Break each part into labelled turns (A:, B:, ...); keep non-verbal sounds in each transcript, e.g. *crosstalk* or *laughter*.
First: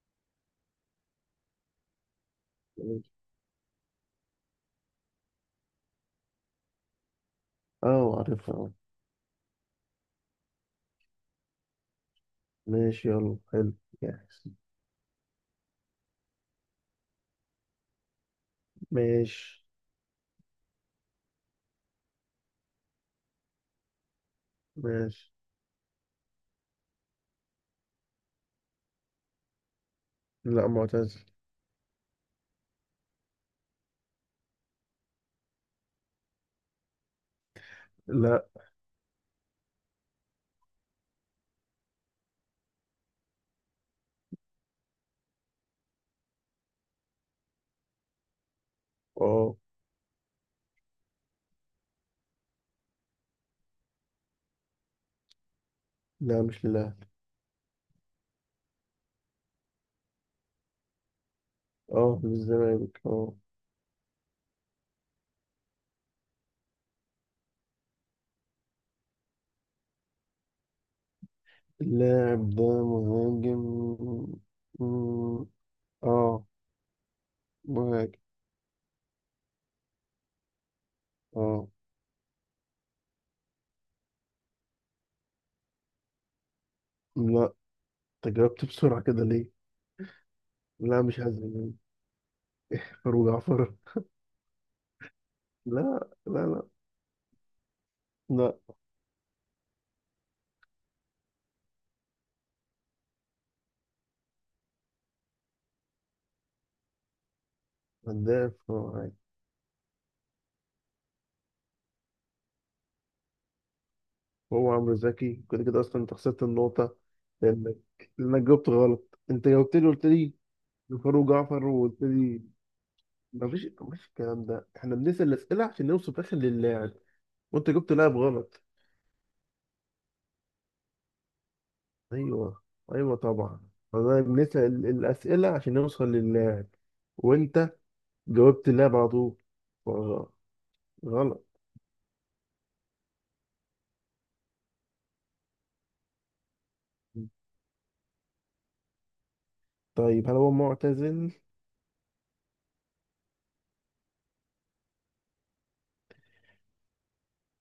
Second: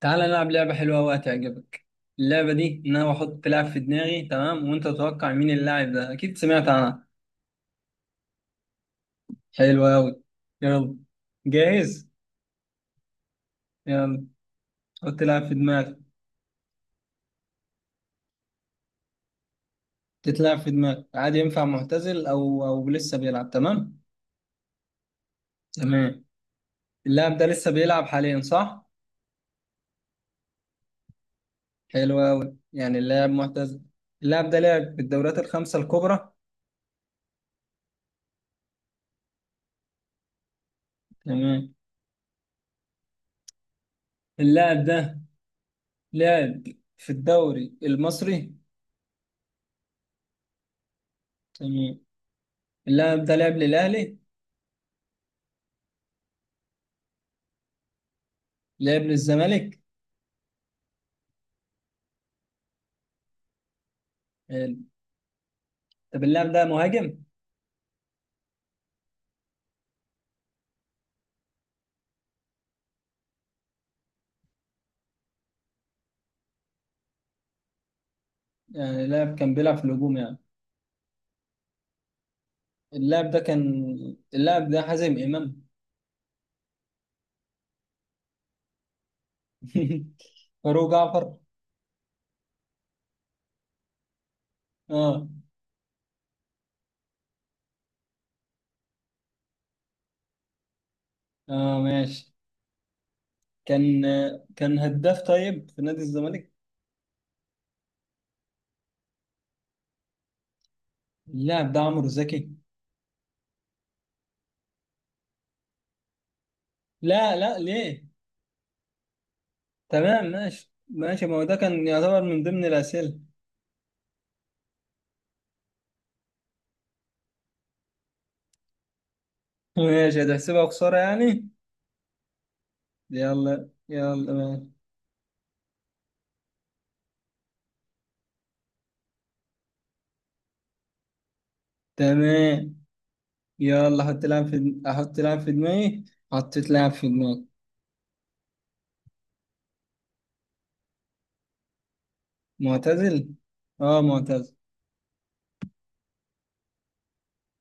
A: تعال نلعب لعبة حلوة وهتعجبك. اللعبة دي إن أنا بحط لاعب في دماغي، تمام؟ وأنت تتوقع مين اللاعب ده. أكيد سمعت عنها.
B: اه، عارفها، اه.
A: حلوة أوي. يلا. جاهز؟
B: ماشي، يلا، حلو.
A: يلا.
B: جاهز.
A: حط لاعب في دماغك.
B: ماشي،
A: تتلعب في دماغك عادي، ينفع معتزل أو لسه بيلعب. تمام.
B: ماشي.
A: تمام. اللاعب ده لسه بيلعب حاليا صح؟
B: لا، معتزل.
A: حلوة أوي، يعني اللاعب معتزل. اللاعب ده لعب في الدوريات الخمسة الكبرى.
B: لا.
A: تمام. اللاعب ده لعب في الدوري المصري.
B: اه.
A: تمام. اللاعب ده لعب للأهلي.
B: لا، مش للاهلي.
A: لعب للزمالك.
B: اه، للزمالك، اه.
A: حلو. طب اللاعب ده مهاجم؟
B: اللاعب ده مهاجم؟ مم، اه، مهاجم،
A: يعني اللاعب كان بيلعب في الهجوم يعني.
B: اه.
A: اللاعب ده كان اللاعب ده حازم امام.
B: لا، انت جاوبت بسرعة كده ليه؟
A: *laughs* فاروق
B: لا، مش
A: جعفر.
B: هزل. فاروق جعفر؟
A: اه.
B: لا، لا، لا. لا.
A: اه ماشي. كان هداف طيب في نادي الزمالك.
B: هداف هو عادي.
A: اللاعب ده عمرو زكي.
B: هو عمرو زكي، كده كده اصلا انت خسرت النقطة.
A: لا. لا
B: لانك
A: ليه؟
B: لانك جاوبت غلط. انت جاوبت لي، قلت
A: تمام
B: لي
A: ماشي
B: زفار
A: ماشي، ما هو ده
B: وجعفر،
A: كان
B: وقلت
A: يعتبر
B: لي
A: من ضمن الأسئلة.
B: مفيش الكلام ده. احنا بنسال الاسئله عشان نوصل في الاخر للاعب، وانت جبت لاعب غلط.
A: *laughs* ماشي، هتحسبها خسارة يعني.
B: ايوه، ايوه طبعا.
A: يلا
B: والله
A: يلا ماشي.
B: بنسال الاسئله عشان نوصل للاعب، وانت جاوبت اللاعب على طول، فغ- غلط.
A: تمام. يلا، حط لاعب في احط لاعب في دماغي. حطيت لاعب في دماغي.
B: طيب، هل هو معتزل؟
A: معتزل. اه معتزل.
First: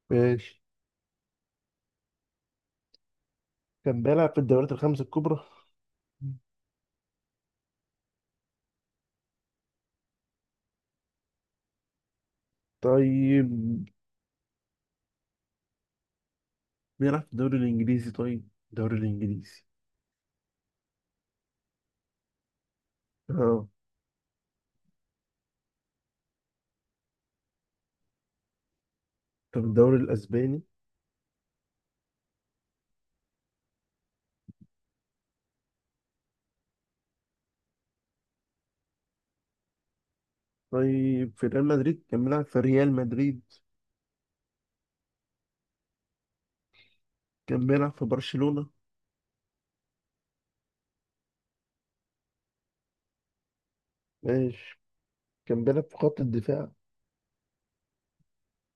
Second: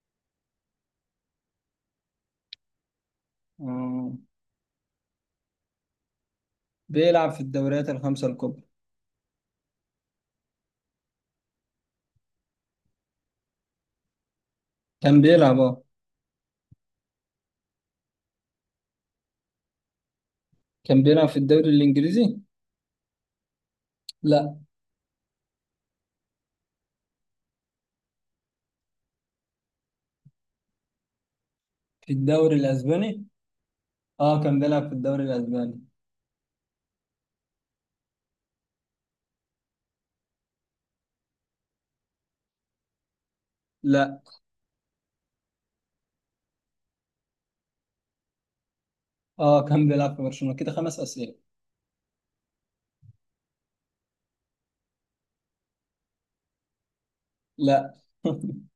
B: ماشي، كان
A: اه.
B: بيلعب في الدوريات الخمس الكبرى.
A: بيلعب في الدوريات الخمسة الكبرى.
B: طيب،
A: كان بيلعب اه
B: بيلعب في الدوري الانجليزي؟ طيب الدوري الانجليزي،
A: كان بيلعب في الدوري الإنجليزي.
B: اه.
A: لا.
B: طب الدوري الاسباني؟
A: في الدوري الأسباني. اه كان بيلعب في الدوري الأسباني.
B: طيب، في ريال مدريد؟ كان بيلعب في ريال مدريد؟
A: لا.
B: كان بيلعب في برشلونة.
A: اه كان بيلعب في برشلونة، كده خمس أسئلة.
B: ماشي، كان بيلعب في خط الدفاع؟
A: لا. *laughs*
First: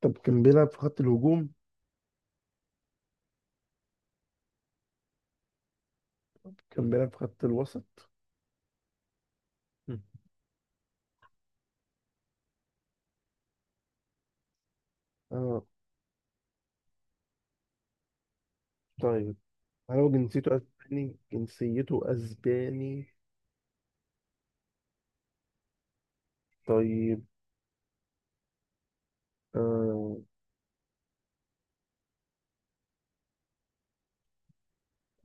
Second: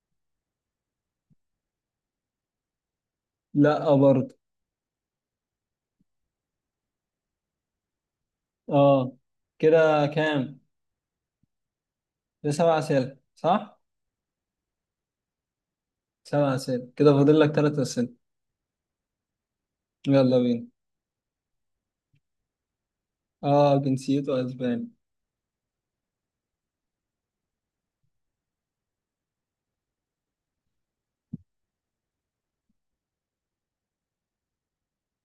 B: طب كان بيلعب في خط الهجوم؟
A: لا، برضه.
B: كان بيلعب في خط الوسط؟
A: اه.
B: مم.
A: كده كام؟ ده سبع أسئلة صح؟
B: اه.
A: سبع أسئلة، كده فاضل لك ثلاث أسئلة.
B: طيب، هل هو
A: يلا
B: جنسيته
A: بينا.
B: اسباني؟ جنسيته اسباني.
A: اه جنسيته أسباني.
B: طيب، آه.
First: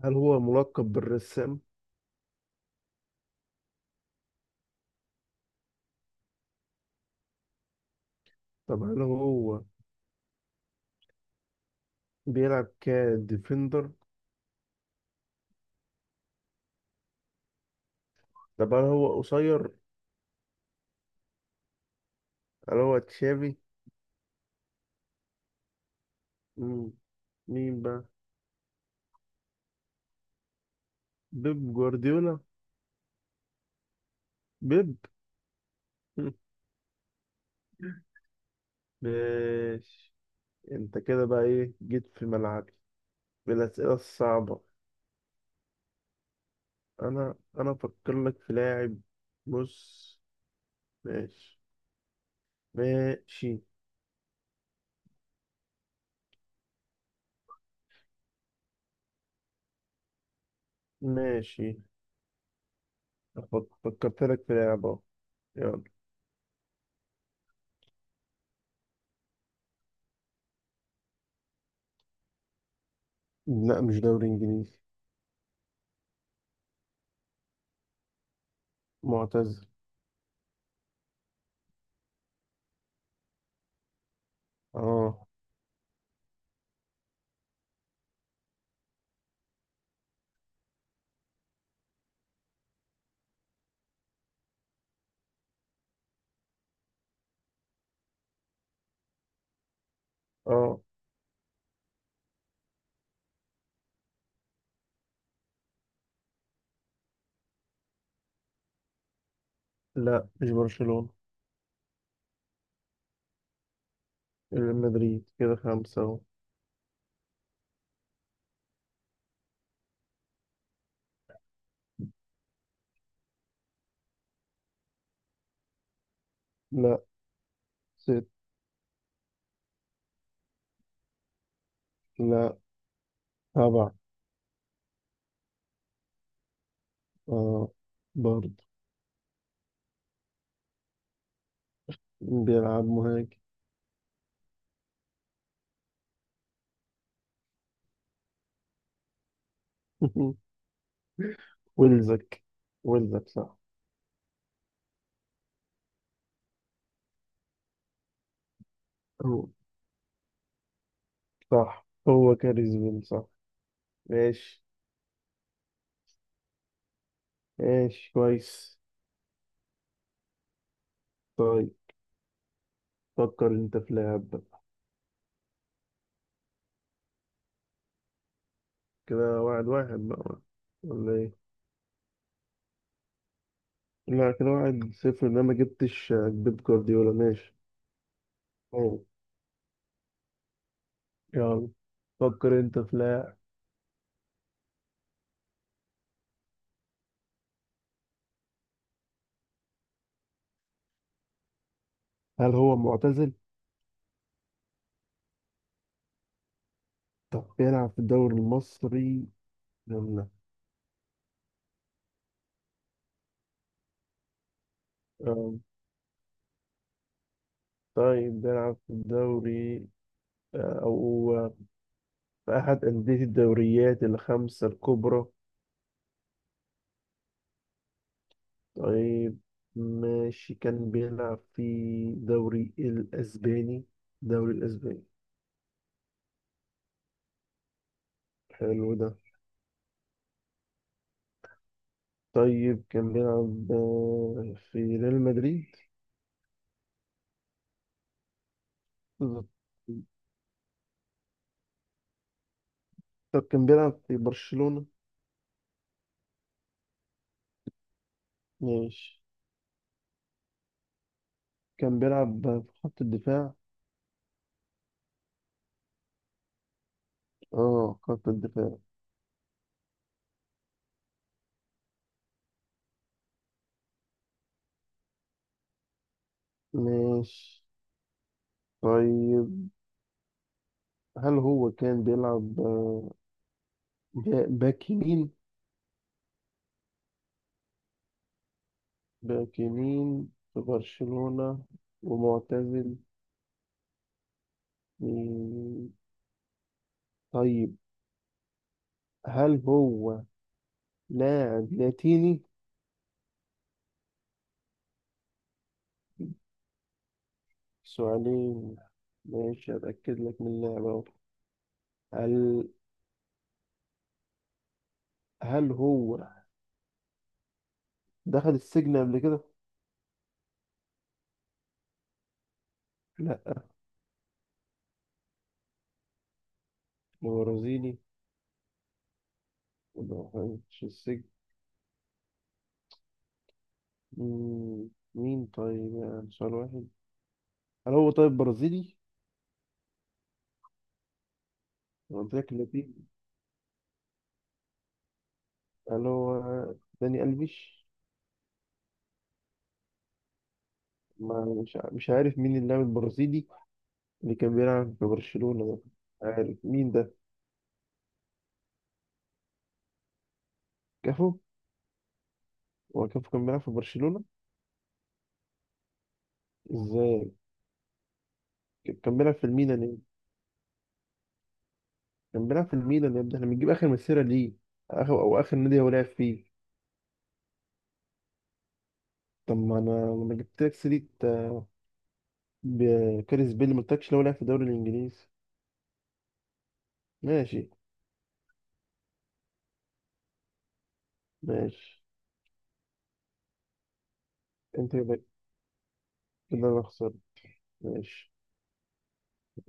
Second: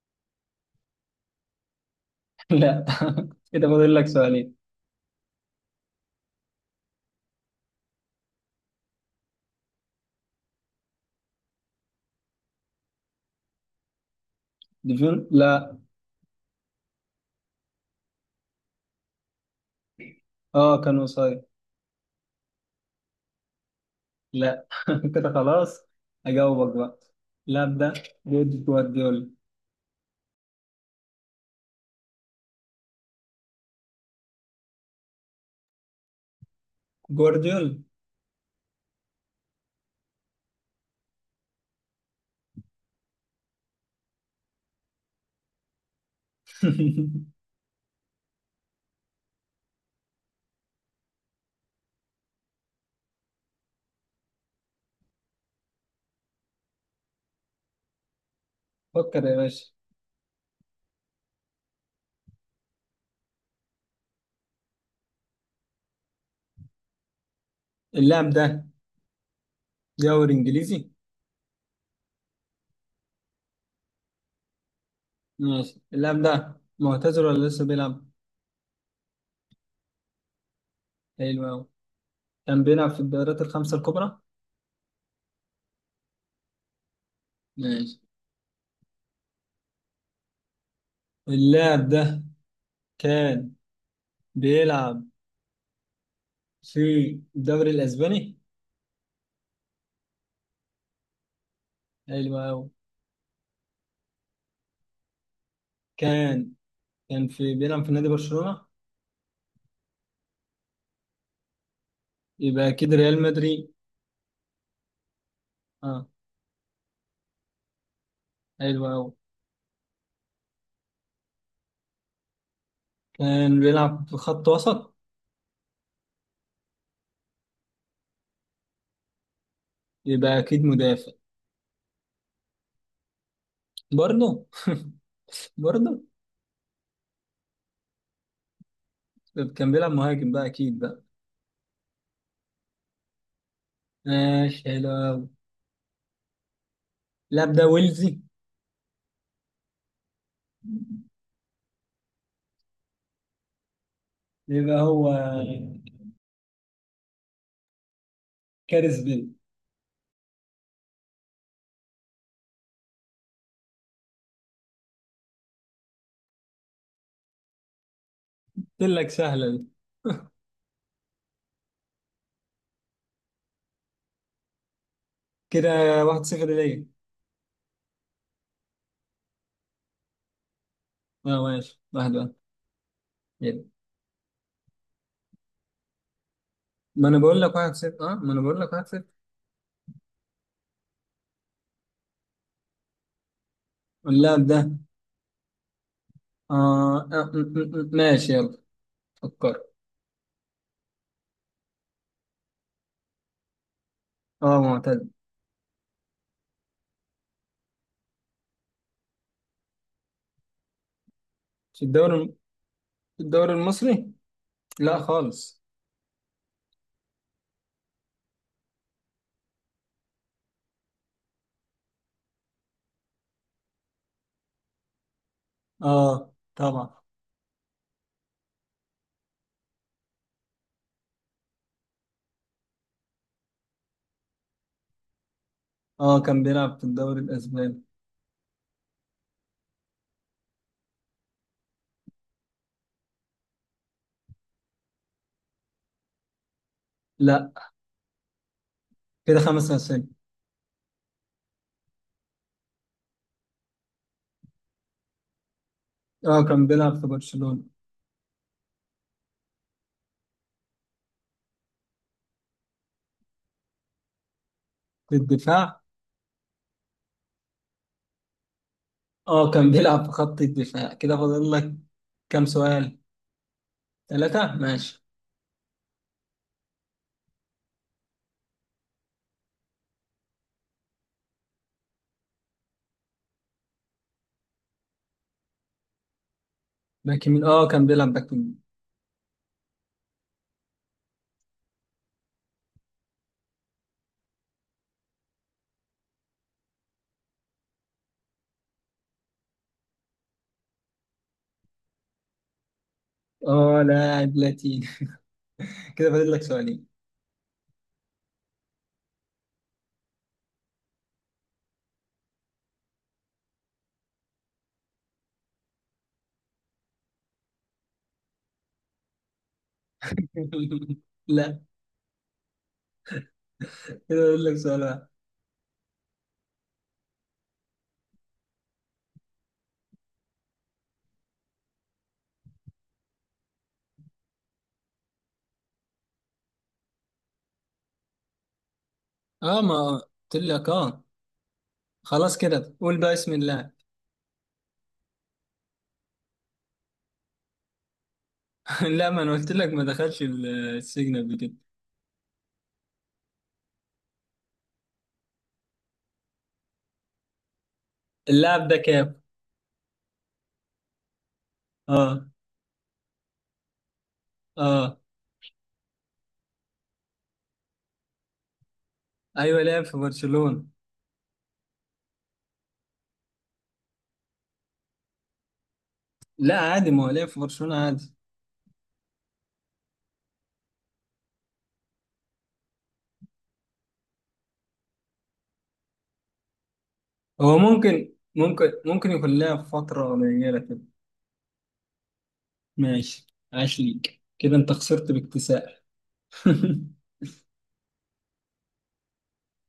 B: هل هو ملقب بالرسام؟
A: *laughs* لا. *laughs* كده فاضل لك سؤالين.
B: طب هل هو بيلعب كديفندر؟
A: ديفيون، لا.
B: طب هل هو قصير؟
A: اه كان قصير.
B: هل هو تشافي؟
A: لا. *laughs* كده خلاص. اجاوبك
B: مم.
A: بقى. اللاعب
B: مين
A: ده
B: بقى؟
A: جوارديولا.
B: بيب جوارديولا؟ بيب. *laughs*
A: جوارديولا.
B: ماشي، انت كده بقى ايه جيت في ملعبي بالاسئله الصعبه. انا
A: *laughs*
B: انا افكر لك في لاعب. بص. ماشي، ماشي،
A: فكر يا باشا.
B: ماشي. فكرت لك في لاعب اهو. يلا.
A: اللاعب ده دوري انجليزي.
B: لا، مش دوري انجليزي.
A: ماشي. اللاعب ده معتزل ولا لسه بيلعب؟
B: معتزل،
A: حلو قوي. كان بيلعب في الدوريات الخمسة الكبرى.
B: اه.
A: ماشي. اللاعب ده كان بيلعب في الدوري الاسباني.
B: اه.
A: حلو قوي. كان كان بيلعب في نادي برشلونة.
B: لا، مش برشلونه.
A: يبقى اكيد ريال مدريد.
B: ريال مدريد، كده خمسه
A: اه.
B: اهو.
A: حلو قوي. كان بيلعب في خط وسط.
B: لا، ست.
A: يبقى اكيد مدافع.
B: لا، سبعة.
A: برضه. برضه.
B: اه، برضه.
A: طب كان بيلعب مهاجم بقى اكيد بقى.
B: بيلعب مهاجم؟
A: ماشي، حلو أوي. اللاعب ده ويلزي.
B: *laughs* ويلزك؟ ويلزك صح.
A: يبقى هو كارث بيل.
B: صح، هو كاريزما، صح. ماشي، ماشي كويس.
A: قلت لك سهله دي.
B: طيب، فكر انت في لاعب بقى.
A: كده 1-0 ليا.
B: كده 1-1 بقى ولا ايه؟
A: اه ماشي، 1-1. يلا.
B: لا، كده 1-0، ان انا ما جبتش بيب
A: ما
B: جوارديولا.
A: انا بقول
B: ماشي.
A: لك 1-0، اه ما انا بقول لك 1-0.
B: أوه. يلا، فكر انت في لاعب.
A: اللاعب ده اه, ماشي يلا. فكر.
B: هل هو معتزل؟
A: اه معتز.
B: طب بيلعب في الدوري المصري ولا لا؟
A: في الدوري الم- في الدوري المصري؟ لا
B: آه،
A: خالص.
B: طيب، بيلعب في الدوري، أو في أحد أندية الدوريات الخمسة الكبرى؟
A: اه طبعا.
B: طيب، ماشي، كان بيلعب في دوري الأسباني. دوري الأسباني،
A: اه كان بيلعب في الدوري الاسباني.
B: حلو ده. طيب، كان بيلعب، في ريال مدريد؟
A: لا. كده
B: بالظبط.
A: خمس أسئلة.
B: طب كان بيلعب في برشلونة؟
A: اه كان بيلعب في برشلونة.
B: ماشي، كان بيلعب في خط الدفاع؟
A: في الدفاع.
B: اه، خط الدفاع.
A: اه كان بيلعب في خط الدفاع، كده فاضل لك كام سؤال؟ ثلاثة، ماشي.
B: ماشي. طيب، هل هو كان بيلعب، باك يمين؟
A: باك يمين، اه كان بيلعب باك يمين.
B: باك يمين في برشلونة، ومعتزل. مم. طيب، هل هو لاعب لاتيني؟
A: اه لاعب لاتيني. *laughs* كده فاضل لك سؤالين.
B: سؤالين. ماشي، أتأكد لك من اللعبة أهو. هل هل هو دخل السجن قبل كده؟
A: *laughs* لا.
B: لا،
A: كده فاضل لك سؤال واحد.
B: هو برازيلي، ما دخلش السجن. مم، مين طيب يعني سؤال واحد؟ هل هو طيب برازيلي؟
A: اه ما قلت لك. اه
B: أنا قلت
A: خلاص
B: لك
A: كده، قول
B: لاتيني.
A: بقى اسم اللاعب.
B: هل هو داني ألفيش؟
A: *laughs* لا، ما انا قلت لك ما دخلش السجن قبل
B: ما
A: كده.
B: مش عارف مين اللاعب البرازيلي اللي كان بيلعب في برشلونة ده. عارف مين ده؟
A: اللاعب ده كام.
B: كافو؟
A: اه.
B: هو كافو كان بيلعب في برشلونة؟
A: اه.
B: ازاي؟ كان بيلعب في
A: ايوه
B: الميلان
A: لعب في
B: يعني.
A: برشلونة.
B: كان بيلعب في الميلان يا ابني، احنا بنجيب اخر مسيره ليه، اخر او اخر نادي هو لعب فيه.
A: لا عادي، ما هو لعب في برشلونة عادي.
B: طب ما انا لما جبت لك سيره، كاريس بيل، ما قلتلكش لو لعب في الدوري الانجليزي.
A: هو
B: ماشي،
A: ممكن يكون لها فترة قليلة كده.
B: ماشي.
A: ماشي. عاش ليك، كده انت
B: انت
A: خسرت
B: كده،
A: باكتساح.
B: كده انا
A: *laughs*
B: خسرت. ماشي.